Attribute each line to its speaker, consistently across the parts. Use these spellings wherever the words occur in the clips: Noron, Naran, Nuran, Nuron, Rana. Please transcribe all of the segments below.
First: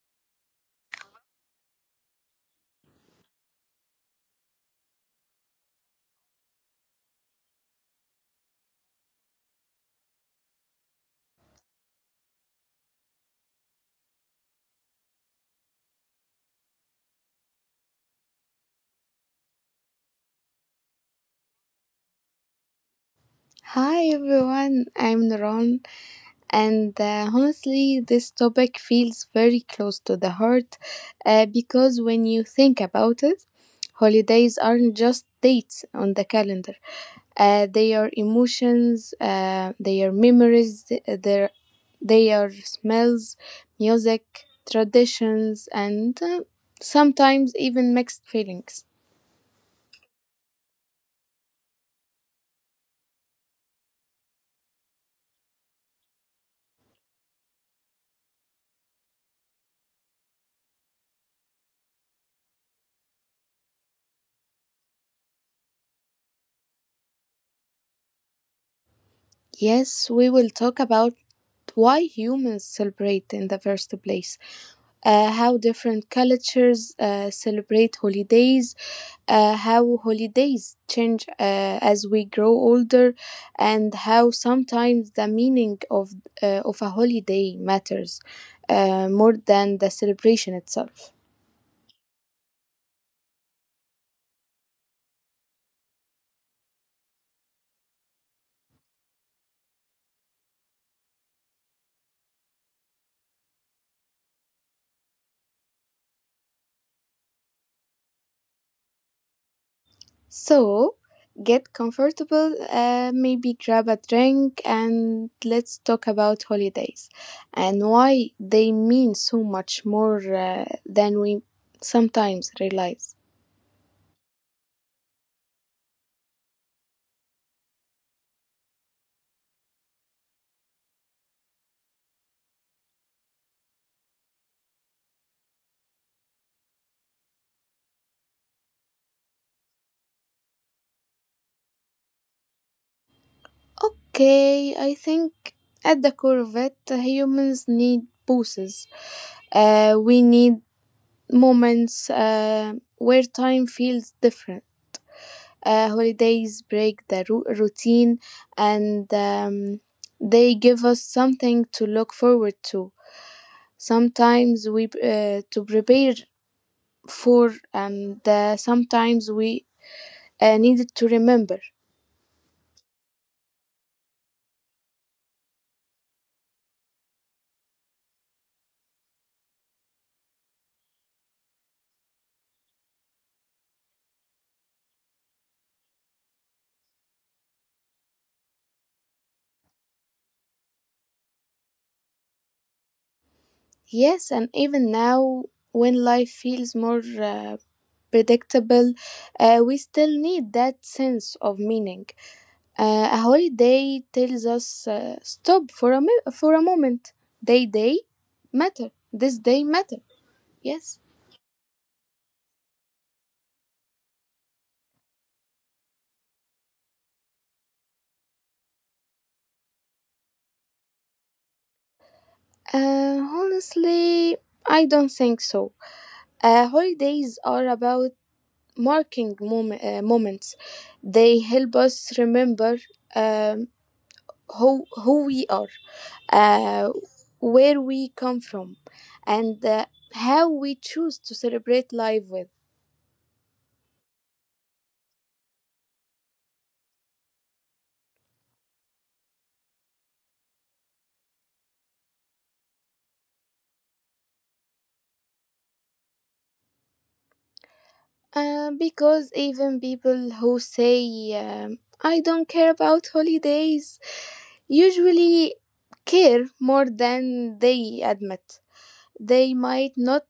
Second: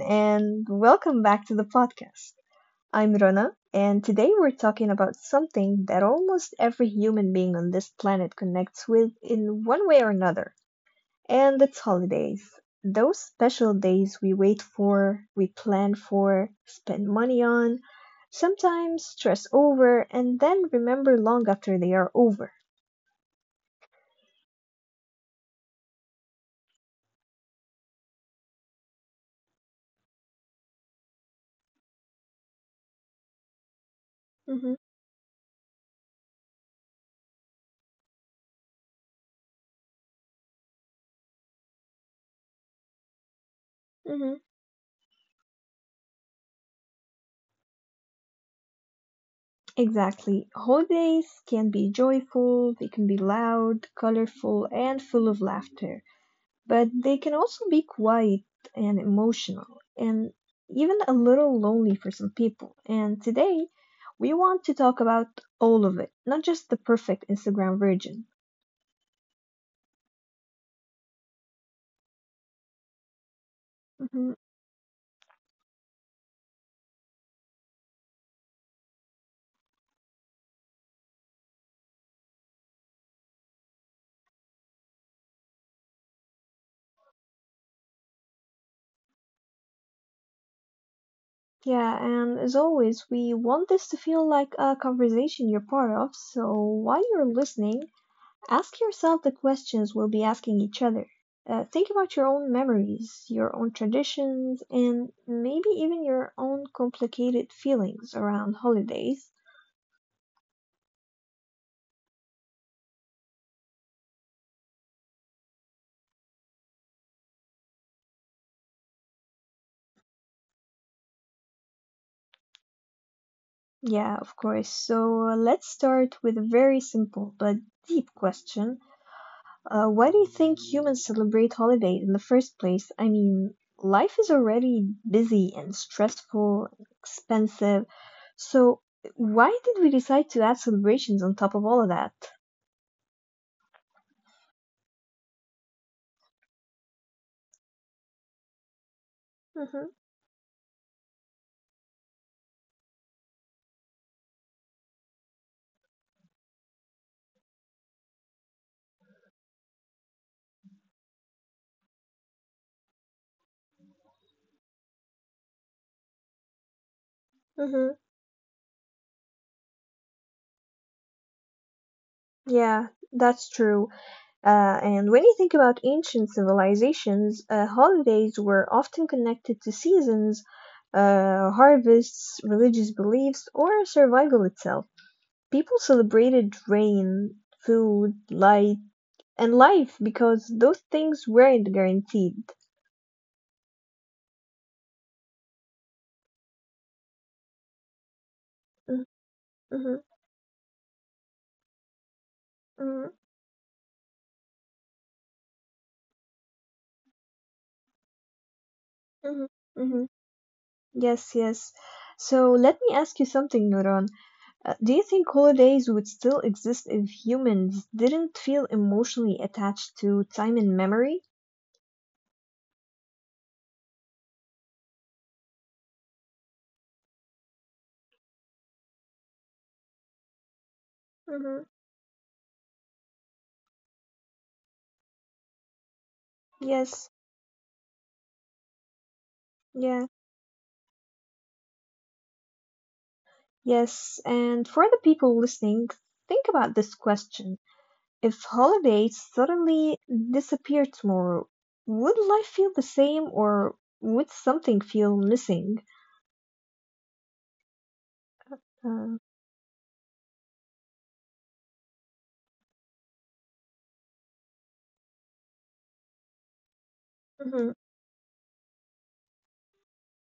Speaker 1: and welcome back to the podcast. I'm Rana, and today we're talking about something that almost every human being on this planet connects with in one way or another, and it's holidays. Those special days we wait for, we plan for, spend money on, sometimes stress over, and then remember long after they are over.
Speaker 2: Hi everyone, I'm Naran, and honestly, this topic feels very close to the heart because when you think about it, holidays
Speaker 1: Mm-hmm,
Speaker 2: aren't just dates on the calendar. They are emotions. They are memories. They are smells,
Speaker 1: mm-hmm.
Speaker 2: music, traditions, and sometimes even mixed feelings.
Speaker 1: Exactly. Holidays can be joyful, they can be loud, colorful, and full of laughter, but they can also be quiet and emotional, and even a little lonely for some people. And today, we want to talk about all of it, not just the perfect Instagram version.
Speaker 2: Yes, we will talk about why humans celebrate in the first place, how different cultures celebrate holidays, how holidays change as we grow older, and how sometimes the meaning of a holiday matters more than the celebration itself.
Speaker 1: Yeah, and as always, we want this to feel like a conversation you're part of, so while you're listening, ask yourself the questions we'll be asking each other. Think about your own memories, your own traditions, and maybe even your own complicated feelings around holidays.
Speaker 2: So, get comfortable, maybe grab a drink, and let's talk about holidays and why they mean so much more than we sometimes realize.
Speaker 1: Yeah, of course. So let's start with a very simple but deep question. Why do you think humans celebrate holidays in the first place? I mean, life is already busy and stressful, expensive. So why did we decide to add celebrations on top of all of that?
Speaker 2: Okay, I think at the core of it, humans need pauses.
Speaker 1: Mhm.
Speaker 2: We need moments where time feels different. Holidays break the routine, and they give us something to look forward to. Sometimes we to prepare for,
Speaker 1: Mhm.
Speaker 2: and sometimes we needed to remember.
Speaker 1: Yeah, that's true. And when you think about ancient civilizations, holidays were often connected to seasons, harvests, religious beliefs, or survival itself. People celebrated rain, food, light and life because those things weren't guaranteed.
Speaker 2: Yes, and even now, when life feels more uh, predictable,
Speaker 1: Mm,
Speaker 2: we
Speaker 1: mhm,
Speaker 2: still need that sense of meaning.
Speaker 1: mhm,
Speaker 2: A holiday tells us stop for a moment. They day matter. This
Speaker 1: mhm,
Speaker 2: day matter.
Speaker 1: mhm.
Speaker 2: Yes.
Speaker 1: Yes, yes. So let me ask you something, Nuran. Do you think holidays would still exist if humans didn't feel emotionally attached to time and memory?
Speaker 2: Honestly, I don't think so. Holidays are about marking moments. They help
Speaker 1: Hmm.
Speaker 2: us remember um who we are, uh,
Speaker 1: Yes,
Speaker 2: where we come from, and
Speaker 1: yeah,
Speaker 2: how we choose to celebrate life with.
Speaker 1: yes. And for the people listening, think about this question. If holidays suddenly disappeared tomorrow, would life feel the same or would something feel missing? Uh,
Speaker 2: Because even people who say I don't care about holidays usually care more than
Speaker 1: mhm.
Speaker 2: they admit. They might not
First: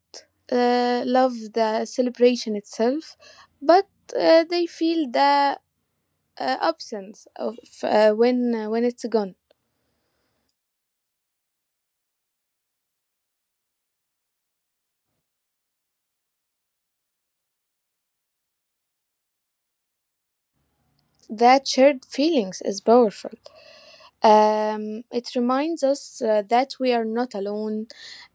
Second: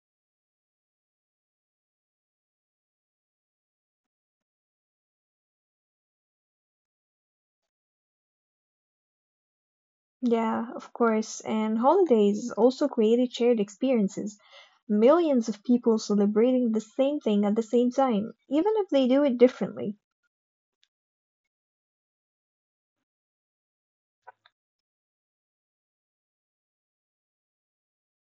Speaker 2: love the celebration itself, but they feel the absence of when it's gone.
Speaker 1: Yeah, of course. And holidays also created shared experiences. Millions of people celebrating the same thing at the same time, even if they do it differently.
Speaker 2: That shared feelings is powerful. It reminds us that we are not alone,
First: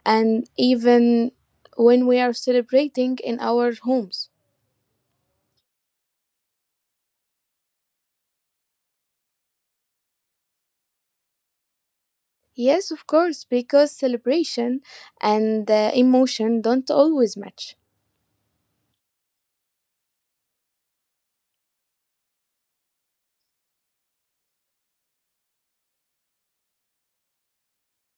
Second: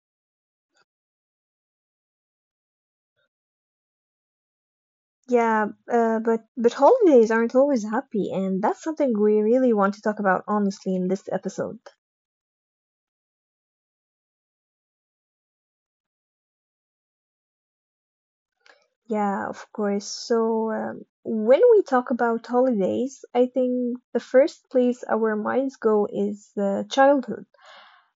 Speaker 2: and even when we are celebrating in our homes.
Speaker 1: Yeah, but holidays aren't always happy, and that's something we really want to talk about honestly in this episode.
Speaker 2: Yes, of course, because celebration and emotion don't always match.
Speaker 1: Yeah, of course. So, when we talk about holidays, I think the first place our minds go is childhood.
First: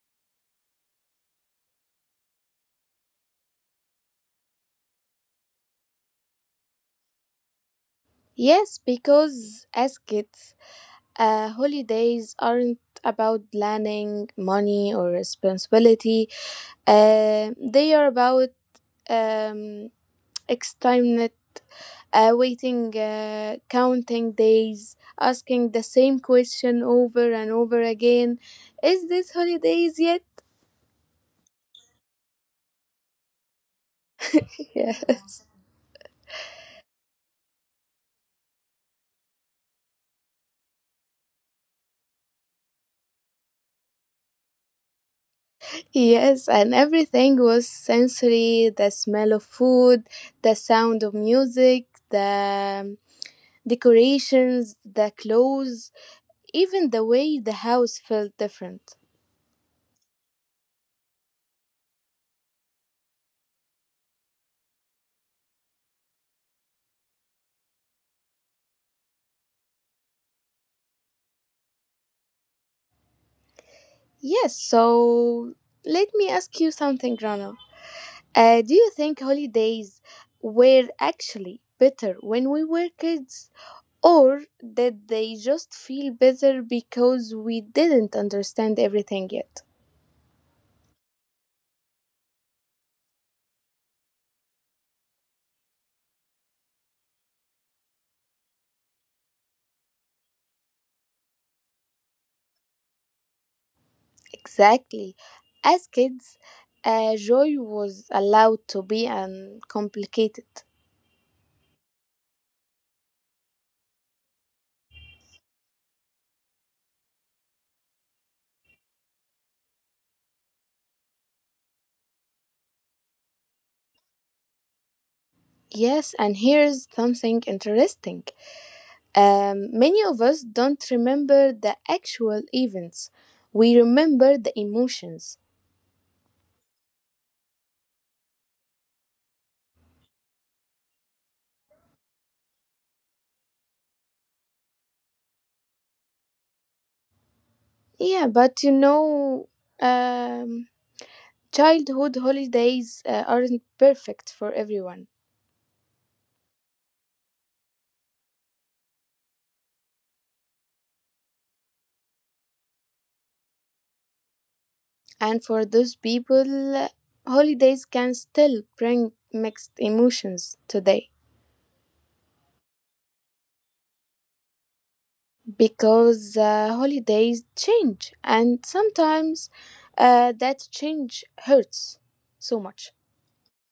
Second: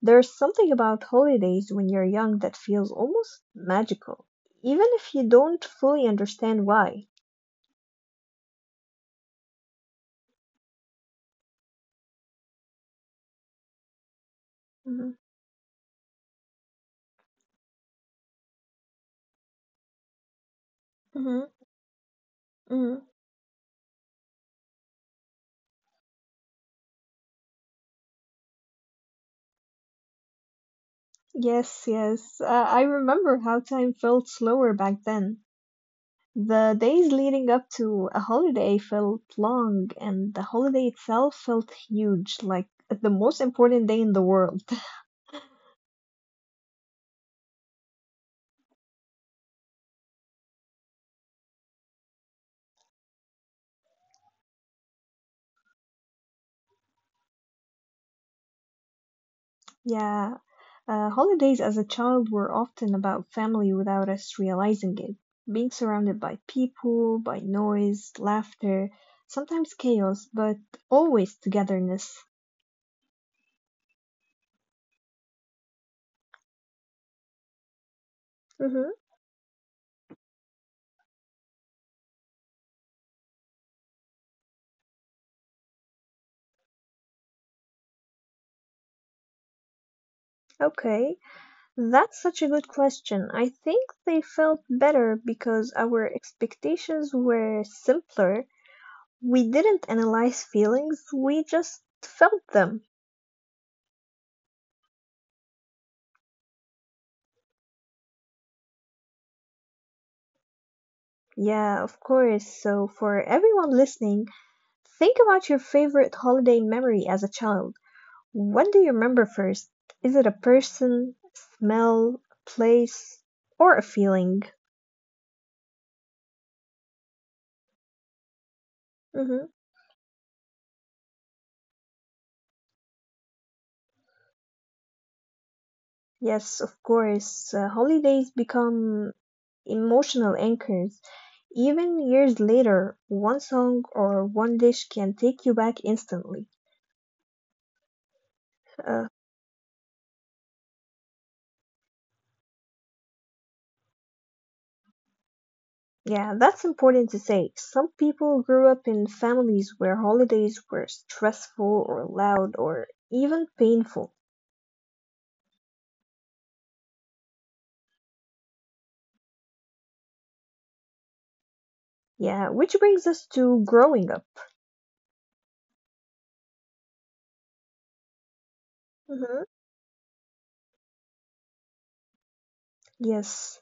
Speaker 1: There's something about holidays when you're young that feels almost magical, even if you don't fully understand why.
Speaker 2: Yes, because as kids, holidays aren't about planning, money, or
Speaker 1: Mhm,
Speaker 2: responsibility. They are about um, X
Speaker 1: mhm,
Speaker 2: waiting,
Speaker 1: mhm.
Speaker 2: counting days, asking the same question over and over again. Is this holidays yet?
Speaker 1: Yes, yes. I remember how time felt slower back
Speaker 2: Yes.
Speaker 1: then. The days leading up to a holiday felt long, and the holiday itself felt huge, like the most important day in the world.
Speaker 2: Yes, and everything was sensory: the smell of food, the sound of music, the decorations, the clothes, even the way the house felt different.
Speaker 1: Yeah, holidays as a child were often about family without us realizing it. Being surrounded by people, by noise, laughter, sometimes chaos, but always togetherness.
Speaker 2: Yes, so let me ask you something, Rana. Do you
Speaker 1: Mm-hmm.
Speaker 2: think holidays were actually better when we were kids? Or did they just feel better because we didn't understand everything yet?
Speaker 1: Okay, that's such a good question. I think they felt better because our expectations were simpler. We didn't analyze feelings, we just felt them.
Speaker 2: Exactly. As kids, joy was allowed to be uncomplicated.
Speaker 1: Yeah, of course. So, for everyone listening, think about your favorite holiday memory as a child. What do you remember first? Is it a person, smell, place, or a feeling?
Speaker 2: Yes, and here's something interesting.
Speaker 1: Hmm.
Speaker 2: Um, Many of us don't remember the actual events, we remember the emotions.
Speaker 1: Yes, of course. Holidays become emotional anchors. Even years later, one song or one dish can take you back instantly.
Speaker 2: Yeah, but you
Speaker 1: Uh,
Speaker 2: know, um, childhood holidays aren't perfect for everyone.
Speaker 1: Yeah, that's important to say. Some people grew up in families where holidays were stressful or loud or even painful.
Speaker 2: And for those people, holidays can still bring mixed emotions today
Speaker 1: Yeah, which brings us to growing up.
Speaker 2: because holidays change, and sometimes
Speaker 1: Hmm.
Speaker 2: that change hurts so much.
Speaker 1: Yes,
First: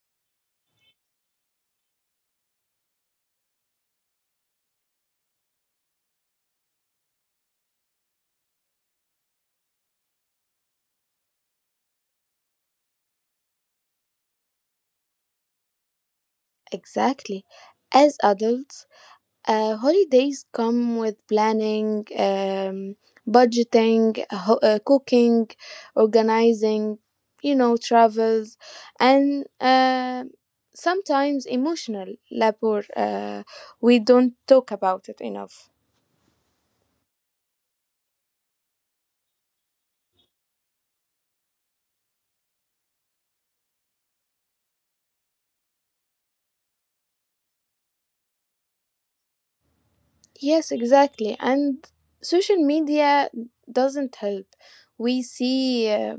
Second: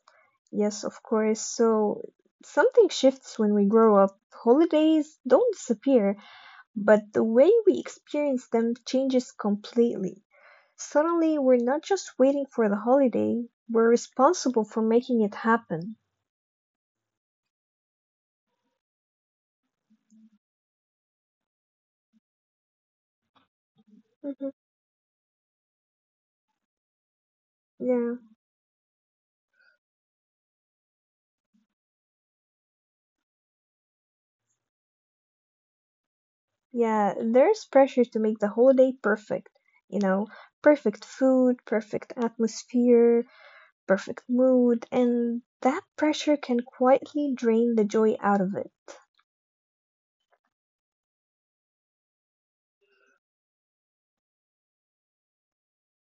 Speaker 1: yes, of course. So something shifts when we grow up. Holidays don't disappear, but the way we experience them changes completely. Suddenly, we're not just waiting for the holiday, we're responsible for making it happen.
Speaker 2: Exactly. As adults, holidays come with planning, budgeting,
Speaker 1: Hmm.
Speaker 2: cooking, organizing, you know,
Speaker 1: Yeah.
Speaker 2: travels, and sometimes emotional labor. We don't talk about it enough.
Speaker 1: Yeah, there's pressure to make the holiday perfect. You know, perfect food, perfect atmosphere, perfect mood, and that pressure can quietly drain the joy out of it.
Speaker 2: Yes, exactly. And social media doesn't help. We see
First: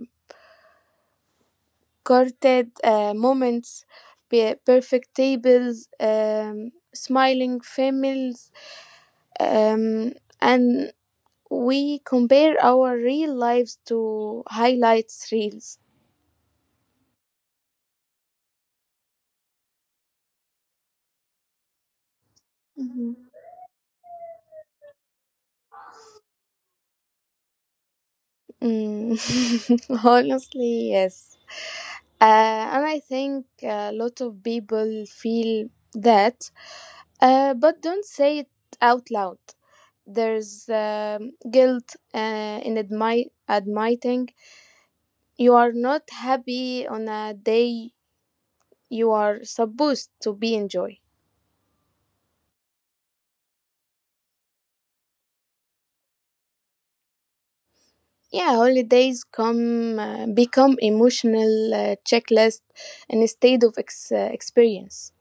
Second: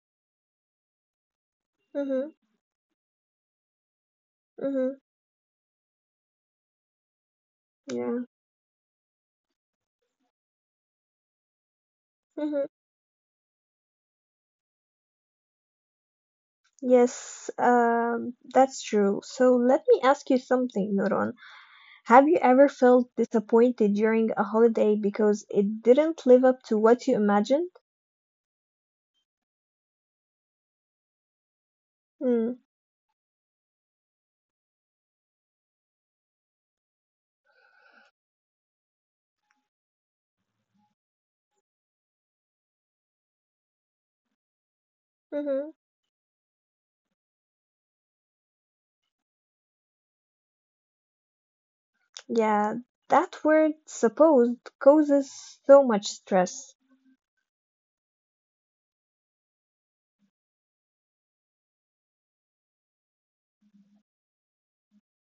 Speaker 1: Mhm,
Speaker 2: curated moments,
Speaker 1: mhm,
Speaker 2: perfect tables, smiling
Speaker 1: yeah,
Speaker 2: families um, and we compare
Speaker 1: mhm.
Speaker 2: our real lives to highlights reels.
Speaker 1: Yes, that's true. So let me ask you something, Nuron. Have you ever felt
Speaker 2: Mhm.
Speaker 1: disappointed during a holiday because it didn't live up to what you imagined?
Speaker 2: Mm, honestly, yes.
Speaker 1: Mm,
Speaker 2: And I think a lot of people feel that, but don't say it out loud. There's guilt in admitting you
Speaker 1: mhm.
Speaker 2: are not happy on a day you are supposed to be enjoy.
Speaker 1: Yeah, that word supposed causes so much stress.
Speaker 2: Yeah, holidays come become emotional checklist instead of experience.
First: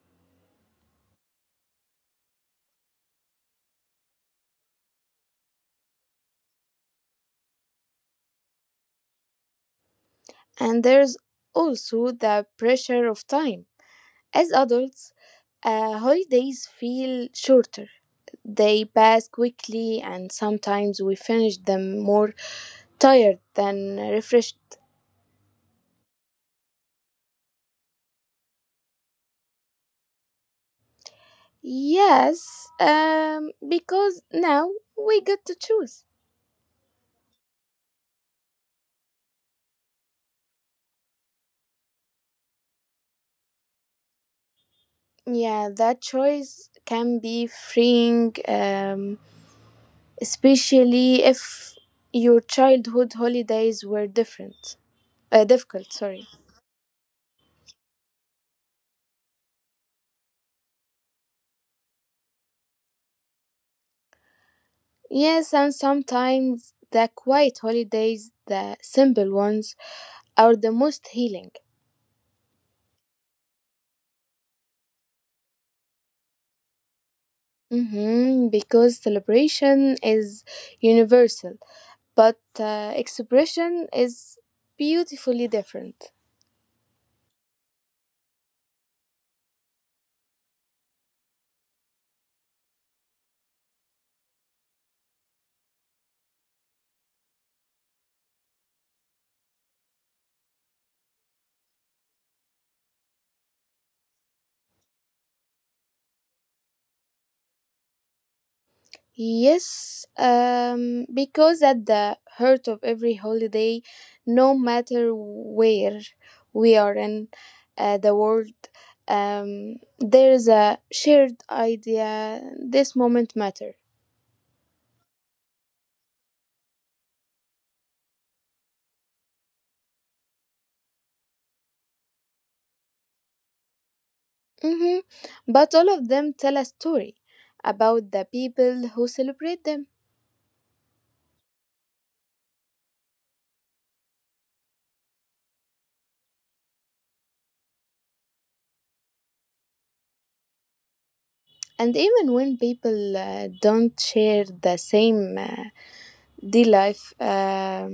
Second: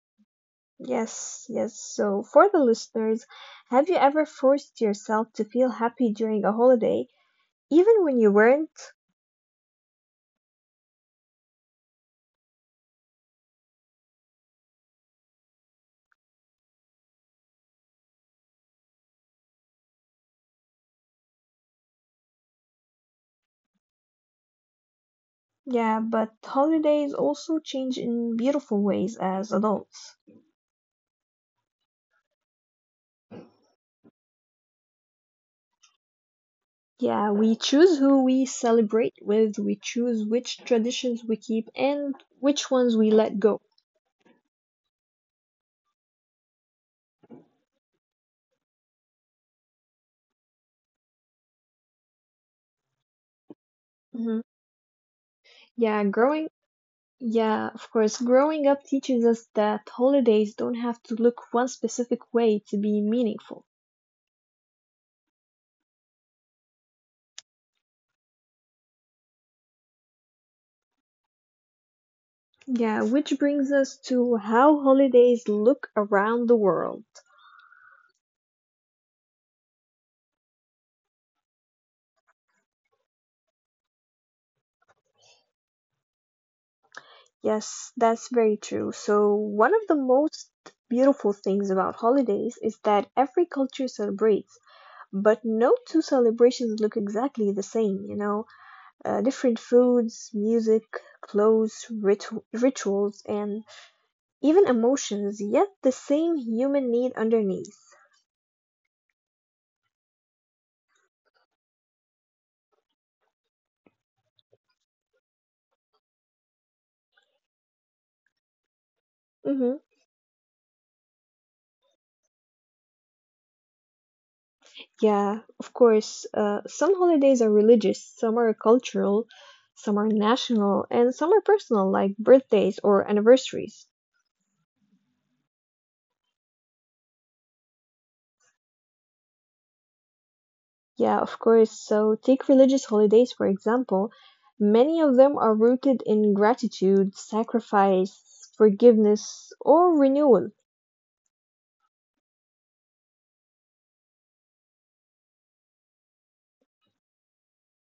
Speaker 1: Yes, yes. So, for the listeners, have you ever forced yourself to feel happy during a holiday, even when you weren't?
Speaker 2: And there's also the pressure of time. As adults, holidays feel shorter. They pass quickly, and sometimes we finish them more tired than refreshed.
Speaker 1: Yeah, but holidays also change in beautiful ways as adults.
Speaker 2: Yes, because now we get to choose.
Speaker 1: Yeah, we choose who we celebrate with, we choose which traditions we keep, and which ones we let go.
Speaker 2: Yeah, that choice can be freeing. Especially if your childhood holidays were
Speaker 1: Hmm.
Speaker 2: different difficult,
Speaker 1: Yeah,
Speaker 2: sorry.
Speaker 1: yeah, of course, growing up teaches us that holidays don't have to look one specific way to be meaningful.
Speaker 2: Yes, and sometimes the quiet holidays, the simple ones, are the most healing.
Speaker 1: Yeah, which brings us to how holidays look around the world.
Speaker 2: Hmm, because celebration is universal, but expression is beautifully different.
Speaker 1: Yes, that's very true. So, one of the most beautiful things about holidays is that every culture celebrates, but no two celebrations look exactly the same. Different foods, music, clothes, rituals, and even emotions, yet the same human need underneath.
Speaker 2: Yes, because at the heart of every holiday, no matter where we are in the world,
Speaker 1: Hmm.
Speaker 2: there is a shared idea: this moment matter.
Speaker 1: Yeah, of course. Some holidays are religious, some are cultural, some are national, and some are personal, like birthdays or anniversaries.
Speaker 2: Hmm. But all of them tell a story about the people who celebrate them.
Speaker 1: Yeah, of course. So, take religious holidays, for example. Many of them are rooted in gratitude, sacrifice, forgiveness, or renewal.
Speaker 2: And even when people don't share the same day life,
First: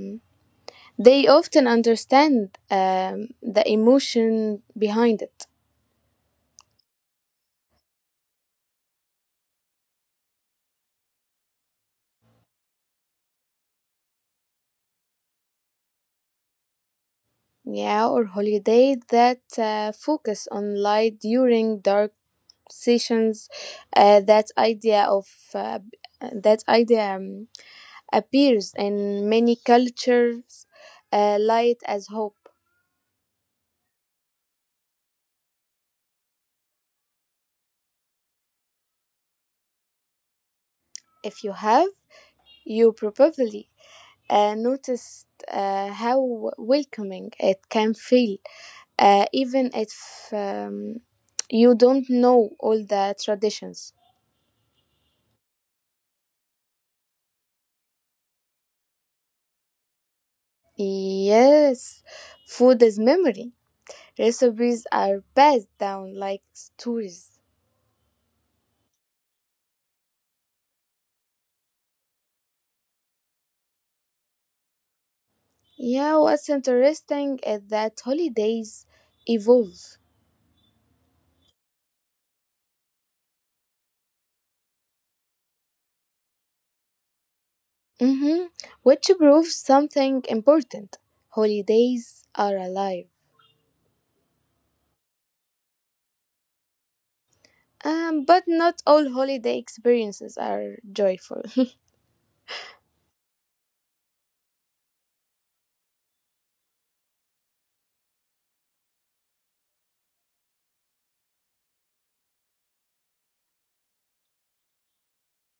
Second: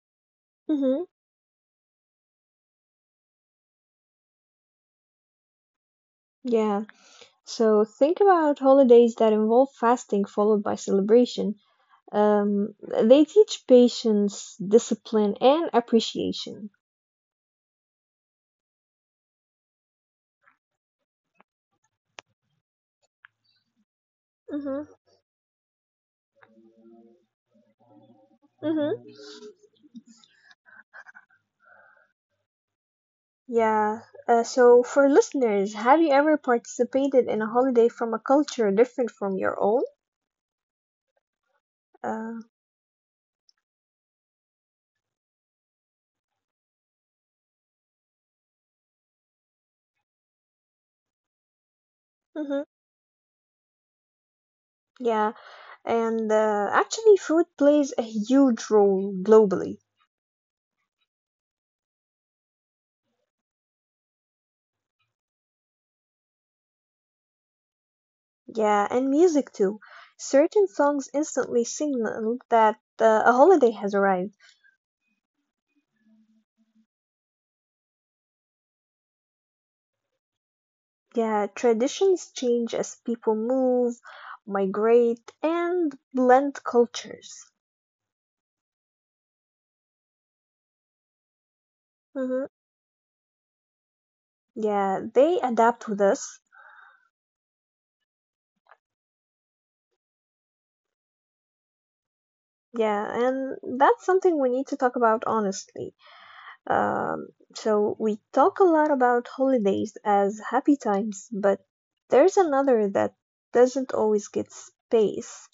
Speaker 1: Hmm.
Speaker 2: they often understand the emotion behind it.
Speaker 1: Yeah. So, think about holidays that involve fasting followed by celebration. Um, they teach patience, discipline, and appreciation.
Speaker 2: Yeah, or holiday that focus on light during dark sessions. Uh, that
Speaker 1: Hmm.
Speaker 2: idea of uh, that idea appears
Speaker 1: Hmm.
Speaker 2: in many cultures. Light as hope.
Speaker 1: Yeah. So, for listeners, have you ever participated in a holiday from a culture different from your own?
Speaker 2: If you have,
Speaker 1: Uh,
Speaker 2: you probably noticed how welcoming it can feel, even if you don't know
Speaker 1: mhm.
Speaker 2: all the traditions.
Speaker 1: Yeah. And actually, food plays a huge role globally.
Speaker 2: Yes, food is memory. Recipes are passed down like stories.
Speaker 1: Yeah, and music too. Certain songs instantly signal that a holiday has arrived.
Speaker 2: Yeah, what's interesting is that holidays evolve,
Speaker 1: Yeah, traditions change as people move, migrate, and blend cultures.
Speaker 2: hmm, which proves something important. Holidays
Speaker 1: Hmm.
Speaker 2: are alive.
Speaker 1: Yeah, they adapt with us.
Speaker 2: But not all holiday experiences are joyful.
Speaker 1: Yeah, and that's something we need to talk about honestly. Um, so we talk a lot about holidays as happy times, but there's another that doesn't always get space.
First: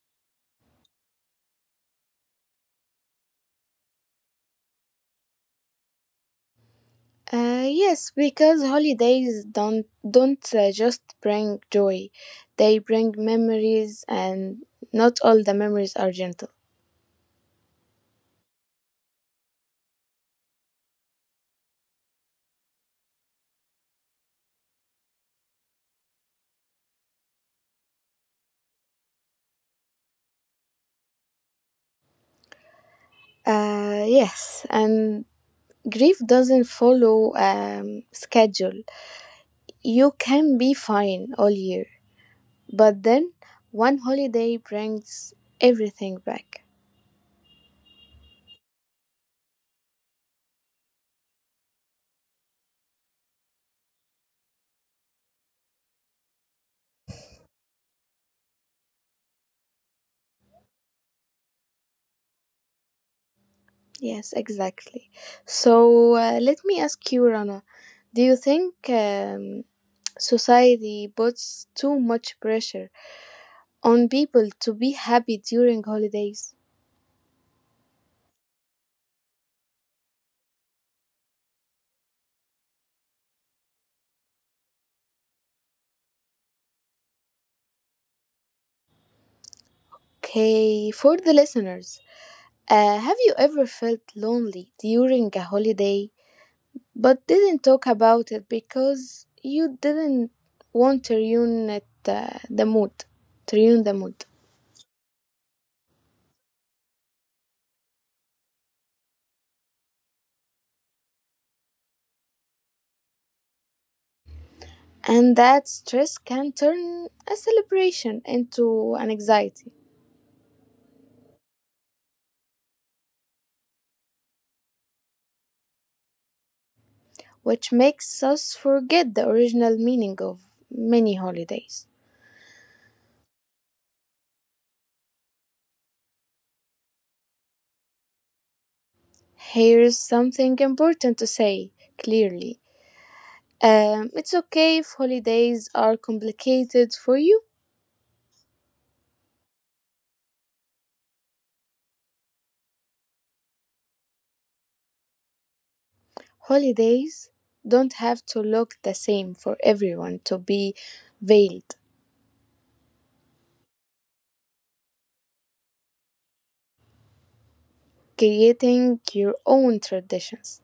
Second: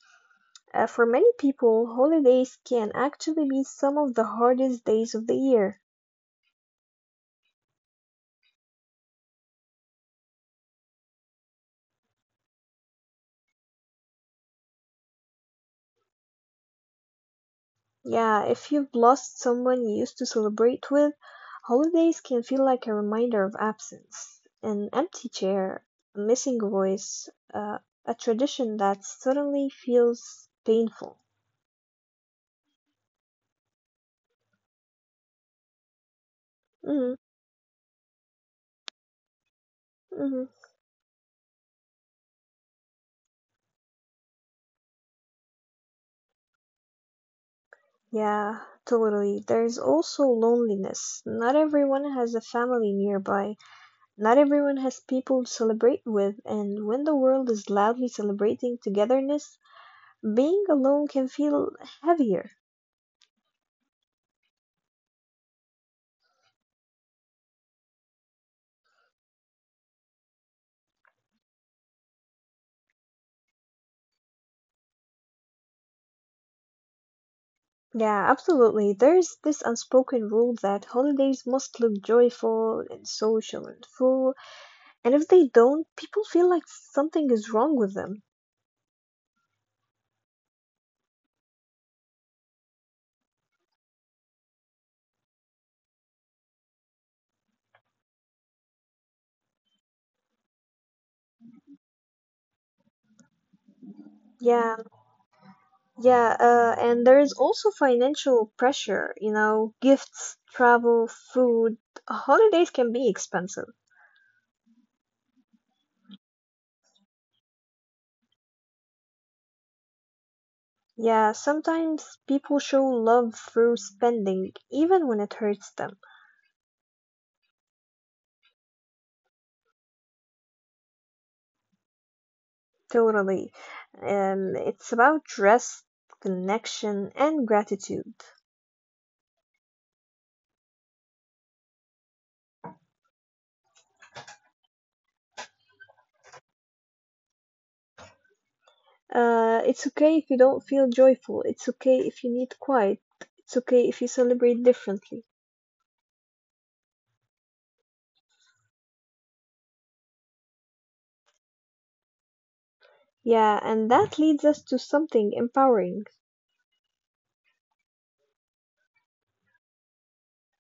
Speaker 1: For many people, holidays can actually be some of the hardest days of the year.
Speaker 2: Yes, because holidays don't just bring joy; they bring memories, and not all the memories are gentle.
Speaker 1: Yeah, if you've lost someone you used to celebrate with, holidays can feel like a reminder of absence, an empty chair, a missing voice, uh, a tradition that suddenly feels painful.
Speaker 2: Yes, and grief doesn't
Speaker 1: Mm-hmm,
Speaker 2: follow schedule. You
Speaker 1: mm-hmm.
Speaker 2: can be fine all year, but then one holiday brings everything back.
Speaker 1: Yeah, totally. There's also loneliness. Not everyone has a family nearby. Not everyone has people to celebrate with. And when the world is loudly celebrating togetherness, being alone can feel heavier.
Speaker 2: Yes, exactly. So let me ask you, Rana, do you think society puts too much pressure on people to be happy during holidays.
Speaker 1: Yeah, absolutely. There's this unspoken rule that holidays must look joyful and social and full. And if they don't, people feel like something is wrong with them.
Speaker 2: Okay, for the listeners, have you ever felt lonely during a holiday but didn't talk about it because you didn't want to ruin it, the mood? To ruin the mood?
Speaker 1: Yeah, yeah, and there is also financial pressure, gifts, travel, food. Holidays can be expensive.
Speaker 2: And that stress can turn a celebration into an anxiety,
Speaker 1: Yeah, sometimes people show love through spending, even when it hurts them.
Speaker 2: which makes us forget the original meaning of many holidays.
Speaker 1: Totally. It's about trust, connection, and gratitude.
Speaker 2: Here's something important to say clearly. It's okay if holidays are complicated for you.
Speaker 1: It's okay if you don't feel joyful. It's okay if you need quiet. It's okay if you celebrate differently.
Speaker 2: Holidays don't have to look the same for everyone to be veiled,
Speaker 1: Yeah, and that leads us to something empowering.
Speaker 2: creating your own traditions.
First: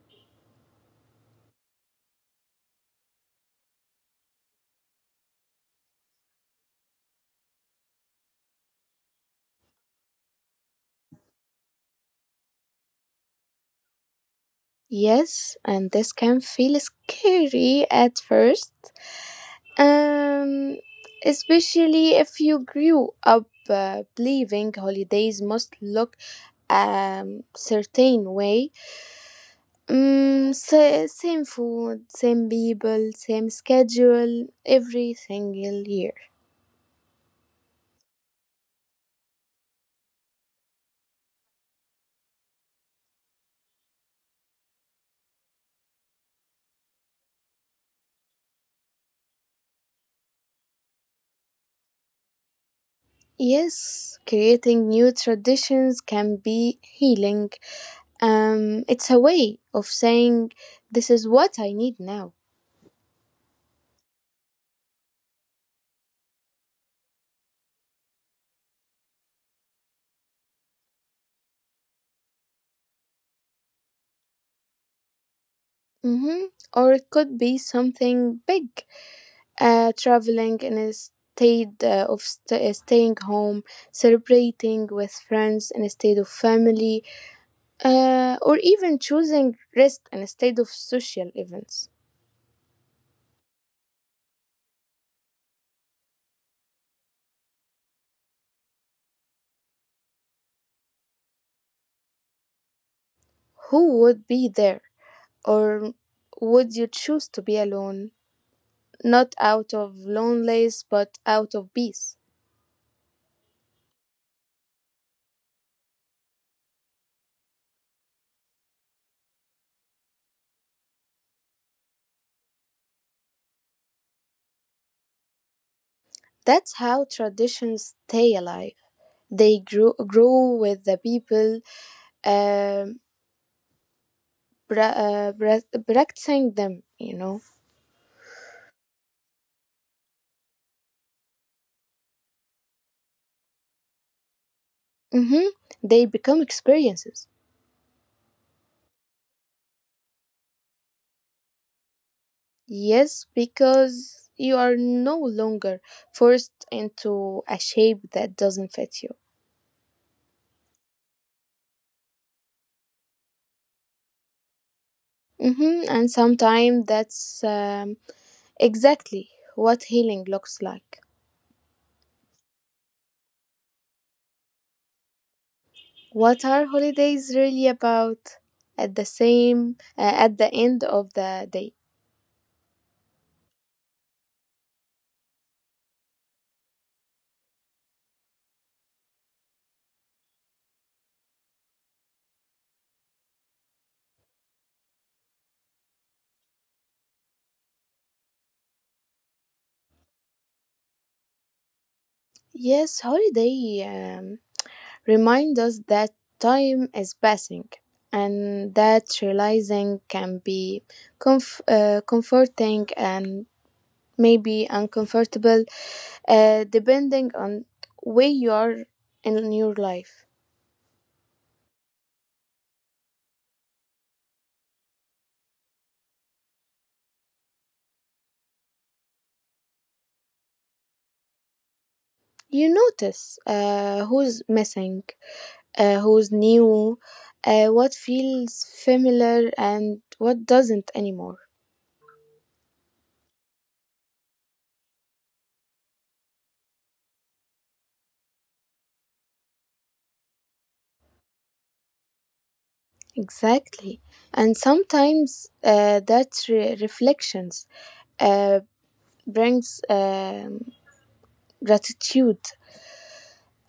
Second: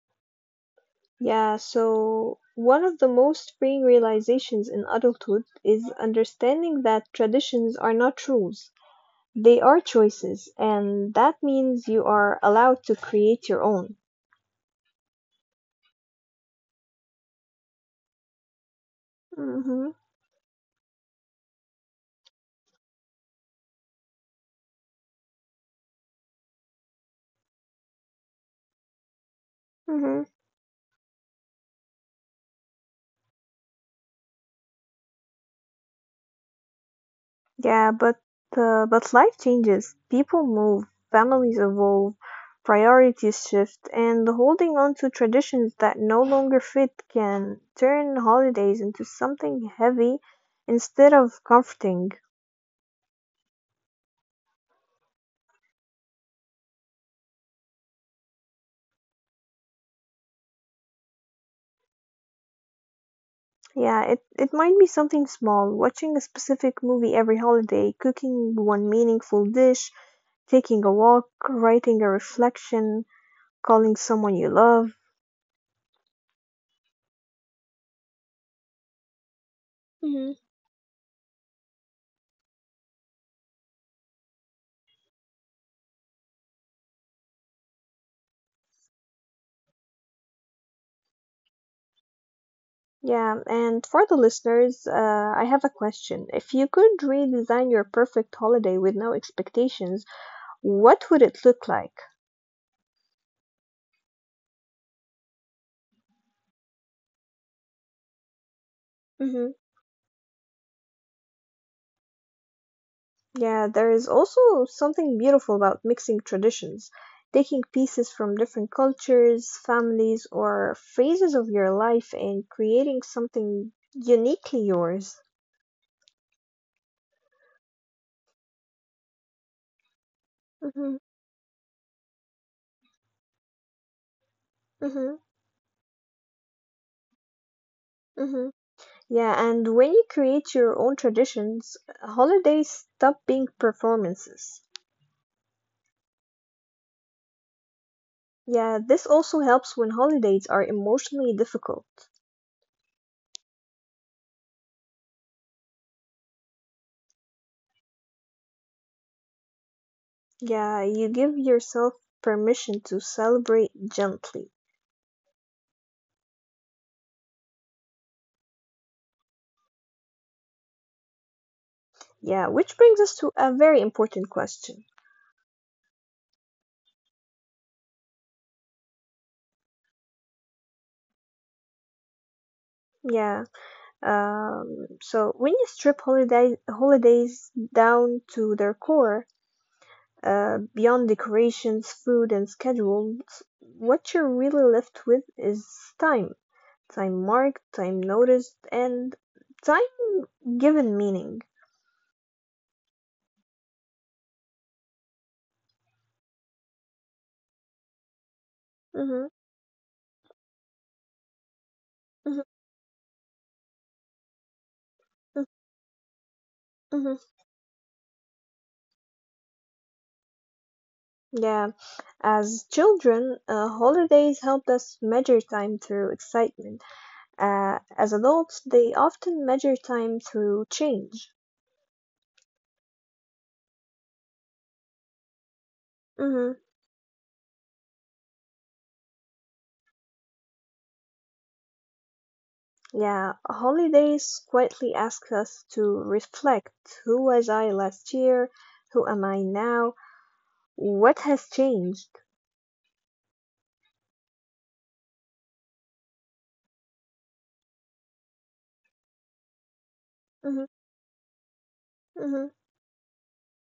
Speaker 1: Yeah, so one of the most freeing realizations in adulthood is understanding that traditions are not rules. They are choices, and that means you are allowed to create your own.
Speaker 2: Yes, and this can feel scary at first,
Speaker 1: Mm-hmm,
Speaker 2: um, especially if you grew up believing holidays must look a certain way.
Speaker 1: mm-hmm.
Speaker 2: Mm, same food, same people, same schedule every single year.
Speaker 1: Yeah, but life changes. People move, families evolve, priorities shift, and holding on to traditions that no longer fit can turn holidays into something heavy instead of comforting.
Speaker 2: Yes, creating new traditions can be healing. It's a way of saying this is what I need now.
Speaker 1: Yeah, it might be something small, watching a specific movie every holiday, cooking one meaningful dish, taking a walk, writing a reflection, calling someone you love.
Speaker 2: Mm-hmm. Or it could be something big.
Speaker 1: Hmm.
Speaker 2: Traveling instead of staying home, celebrating with friends instead of family, or even choosing rest instead of social events.
Speaker 1: Yeah, and for the listeners, I have a question. If you could redesign your perfect holiday with no expectations, what would it look like?
Speaker 2: Who would be there? Or would you choose to be alone, not out of loneliness, but out of peace?
Speaker 1: Yeah, there is also something beautiful about mixing traditions, taking pieces from different cultures, families, or phases of your life and creating something uniquely yours.
Speaker 2: That's how traditions stay alive. They grow with the
Speaker 1: Hmm.
Speaker 2: people um
Speaker 1: Hmm.
Speaker 2: practicing them, you know.
Speaker 1: Hmm. Yeah, and when you create your own traditions, holidays stop being performances.
Speaker 2: Hmm. They become experiences.
Speaker 1: Yeah, this also helps when holidays are emotionally difficult.
Speaker 2: Yes, because you are no longer forced into a shape that doesn't fit you.
Speaker 1: Yeah, you give yourself permission to celebrate gently.
Speaker 2: Hmm. And sometimes that's exactly what healing looks like.
Speaker 1: Yeah, which brings us to a very important question.
Speaker 2: What are holidays really about at the same, uh, at the end of the day?
Speaker 1: Yeah. So when you strip holidays down to their core, beyond decorations, food, and schedules, what you're really left with is time. Time marked, time noticed, and time given meaning.
Speaker 2: Yes, holiday um, remind us that time is passing, and that
Speaker 1: Hmm.
Speaker 2: realizing can be
Speaker 1: Hmm.
Speaker 2: comforting and maybe uncomfortable, depending
Speaker 1: Hmm.
Speaker 2: on where you are in your life.
Speaker 1: Yeah. As children, holidays helped us measure time through excitement. As adults, they often measure time through change.
Speaker 2: You notice who's missing, who's
Speaker 1: Hmm.
Speaker 2: new, what feels familiar and what doesn't anymore.
Speaker 1: Yeah, holidays quietly ask us to reflect. Who was I last year? Who am I now? What has changed?
Speaker 2: Exactly, and sometimes that reflections uh, brings
Speaker 1: Hmm.
Speaker 2: gratitude,
Speaker 1: Hmm.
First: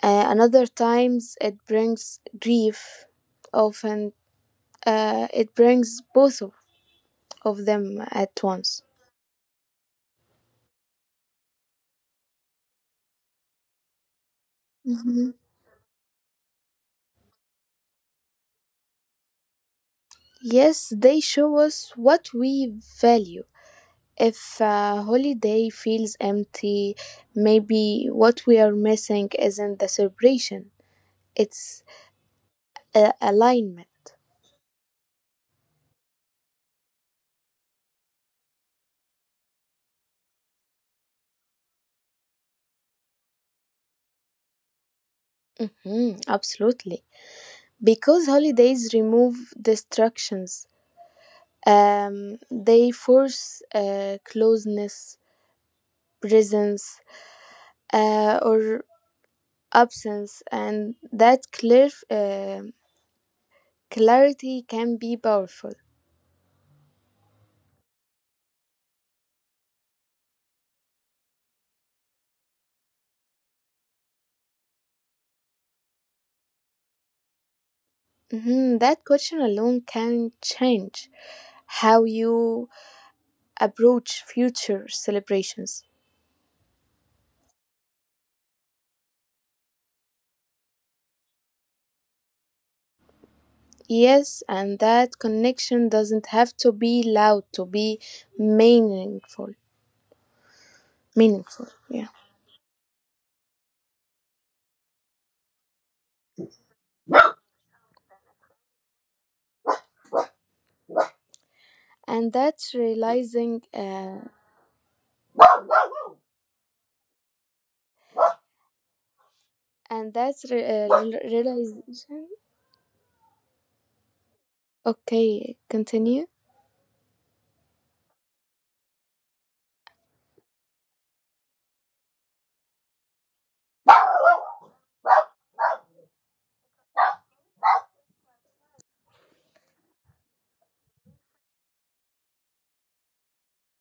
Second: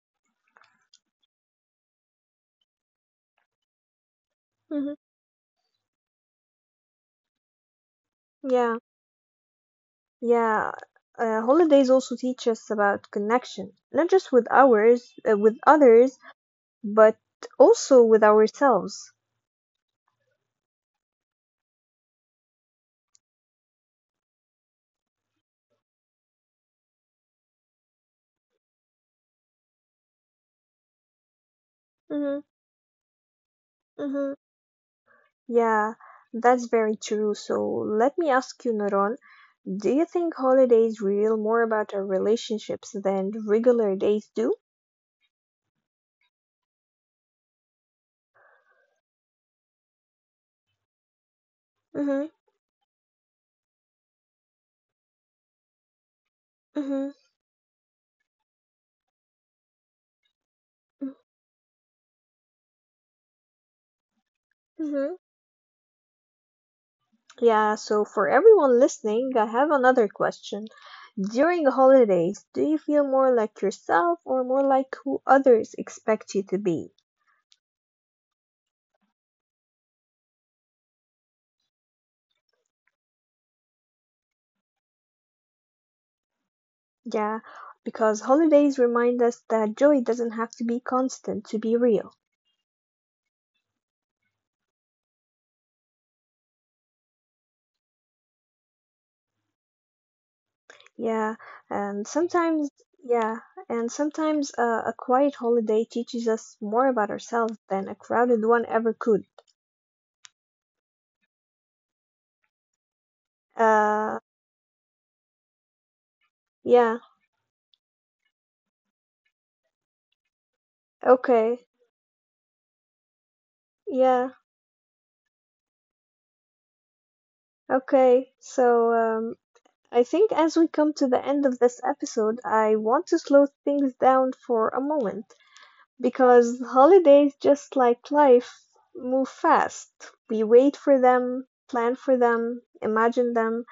Speaker 2: another times it brings grief, often
Speaker 1: Hmm.
Speaker 2: it brings both of them at
Speaker 1: Yeah,
Speaker 2: once.
Speaker 1: yeah. Holidays also teach us about connection, not just with ours,
Speaker 2: Hmm.
Speaker 1: with others, but also with ourselves.
Speaker 2: Yes, they show us what we value. If a holiday feels empty, maybe what we are missing isn't the celebration, it's
Speaker 1: Hmm.
Speaker 2: alignment.
Speaker 1: Hmm. Yeah, that's very true. So let me ask you, Noron. Do you think holidays reveal more about our relationships than regular days do?
Speaker 2: Mm, absolutely. Because holidays remove distractions,
Speaker 1: Mm-hmm,
Speaker 2: um, they force closeness, presence,
Speaker 1: mm-hmm,
Speaker 2: or absence, and that clarity can be
Speaker 1: mm-hmm.
Speaker 2: powerful.
Speaker 1: Yeah, so for everyone listening, I have another question. During the holidays, do you feel more like yourself or more like who others expect you to be?
Speaker 2: Mhm. That question alone can change how you approach future celebrations.
Speaker 1: Yeah, because holidays remind us that joy doesn't have to be constant to be real.
Speaker 2: Yes, and that connection doesn't have to be loud to be meaningful.
Speaker 1: Yeah,
Speaker 2: Meaningful, yeah.
Speaker 1: and sometimes, yeah, and sometimes a quiet holiday teaches us more about ourselves than a crowded one ever could.
Speaker 2: And that's realizing,
Speaker 1: Uh,
Speaker 2: uh,
Speaker 1: yeah,
Speaker 2: and that's
Speaker 1: okay,
Speaker 2: realization.
Speaker 1: yeah,
Speaker 2: Okay, continue.
Speaker 1: okay. So, I think as we come to the end of this episode, I want to slow things down for a moment. Because holidays, just like life, move fast. We wait for them, plan for them, imagine them,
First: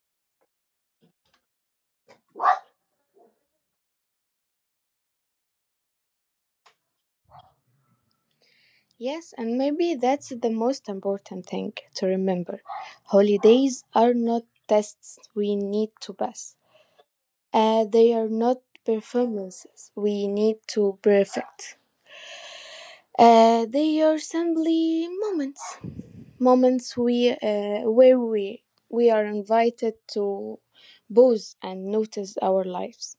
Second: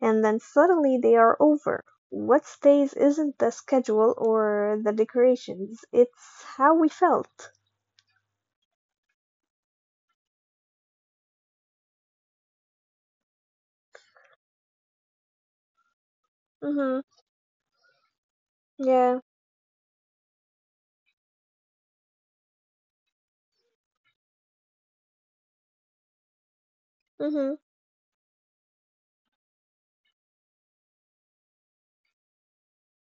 Speaker 1: and then suddenly they are over. What stays isn't the schedule or the decorations, it's how we felt.
Speaker 2: Yes, and maybe that's the most important thing to remember. Holidays are not tests we need to pass.
Speaker 1: Mhm.
Speaker 2: They are not
Speaker 1: Yeah.
Speaker 2: performances we need to perfect. They are simply moments, moments we
Speaker 1: Mhm.
Speaker 2: where we are invited to pause and notice our lives.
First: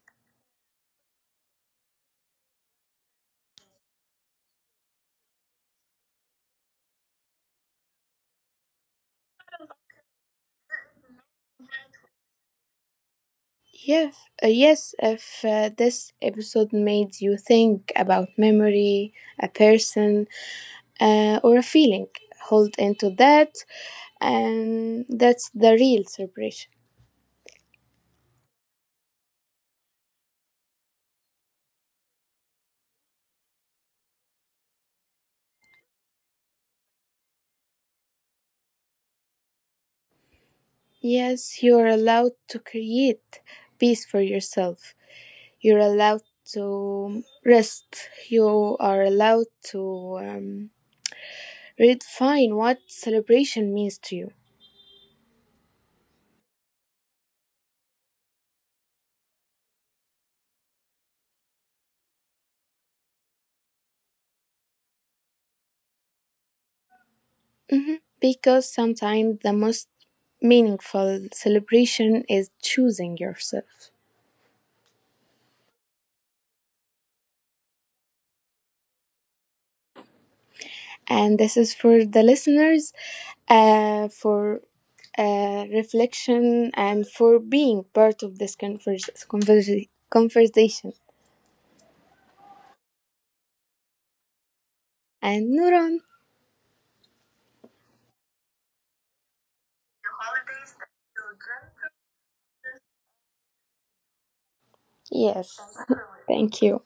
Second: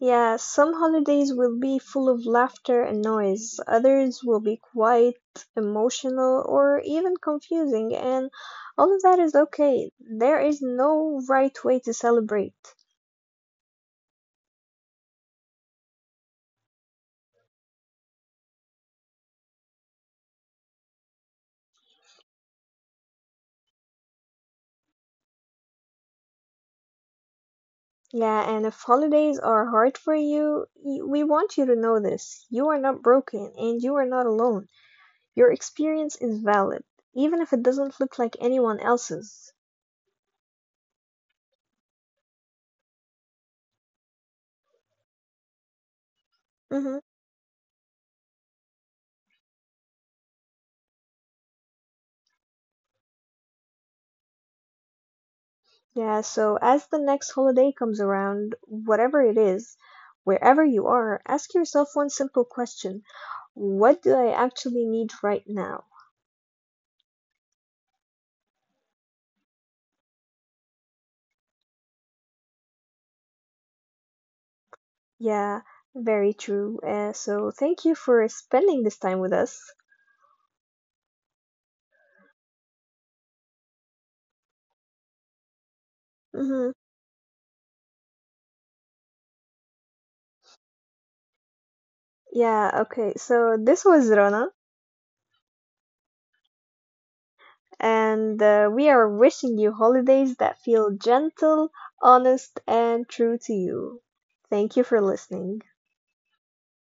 Speaker 1: Yeah, some holidays will be full of laughter and noise, others will be quite emotional or even confusing, and all of that is okay. There is no right way to celebrate.
Speaker 2: Yes, yes. If this episode made you think about memory, a person, or a feeling, hold into that, and that's the real celebration.
Speaker 1: Yeah, and if holidays are hard for you, we want you to know this. You are not broken and you are not alone. Your experience is valid, even if it doesn't look like anyone else's.
Speaker 2: Yes, you're allowed to create peace for yourself. You're allowed
Speaker 1: Hmm.
Speaker 2: to rest. You are allowed to um, redefine what celebration means to you.
Speaker 1: Yeah, so as the next holiday comes around, whatever it is, wherever you are, ask yourself one simple question. What do I actually need right now?
Speaker 2: Mhm. Because sometimes the most meaningful celebration is choosing yourself.
Speaker 1: Yeah, very true. So thank you for spending this time with us.
Speaker 2: And this is for the listeners, for reflection
Speaker 1: Hmm.
Speaker 2: and for being part of this conversation.
Speaker 1: Yeah, okay. So this was Rona,
Speaker 2: And Nuran,
Speaker 1: and we are wishing you holidays that feel gentle, honest, and true to you. Thank you for
Speaker 2: yes,
Speaker 1: listening.
Speaker 2: thank you.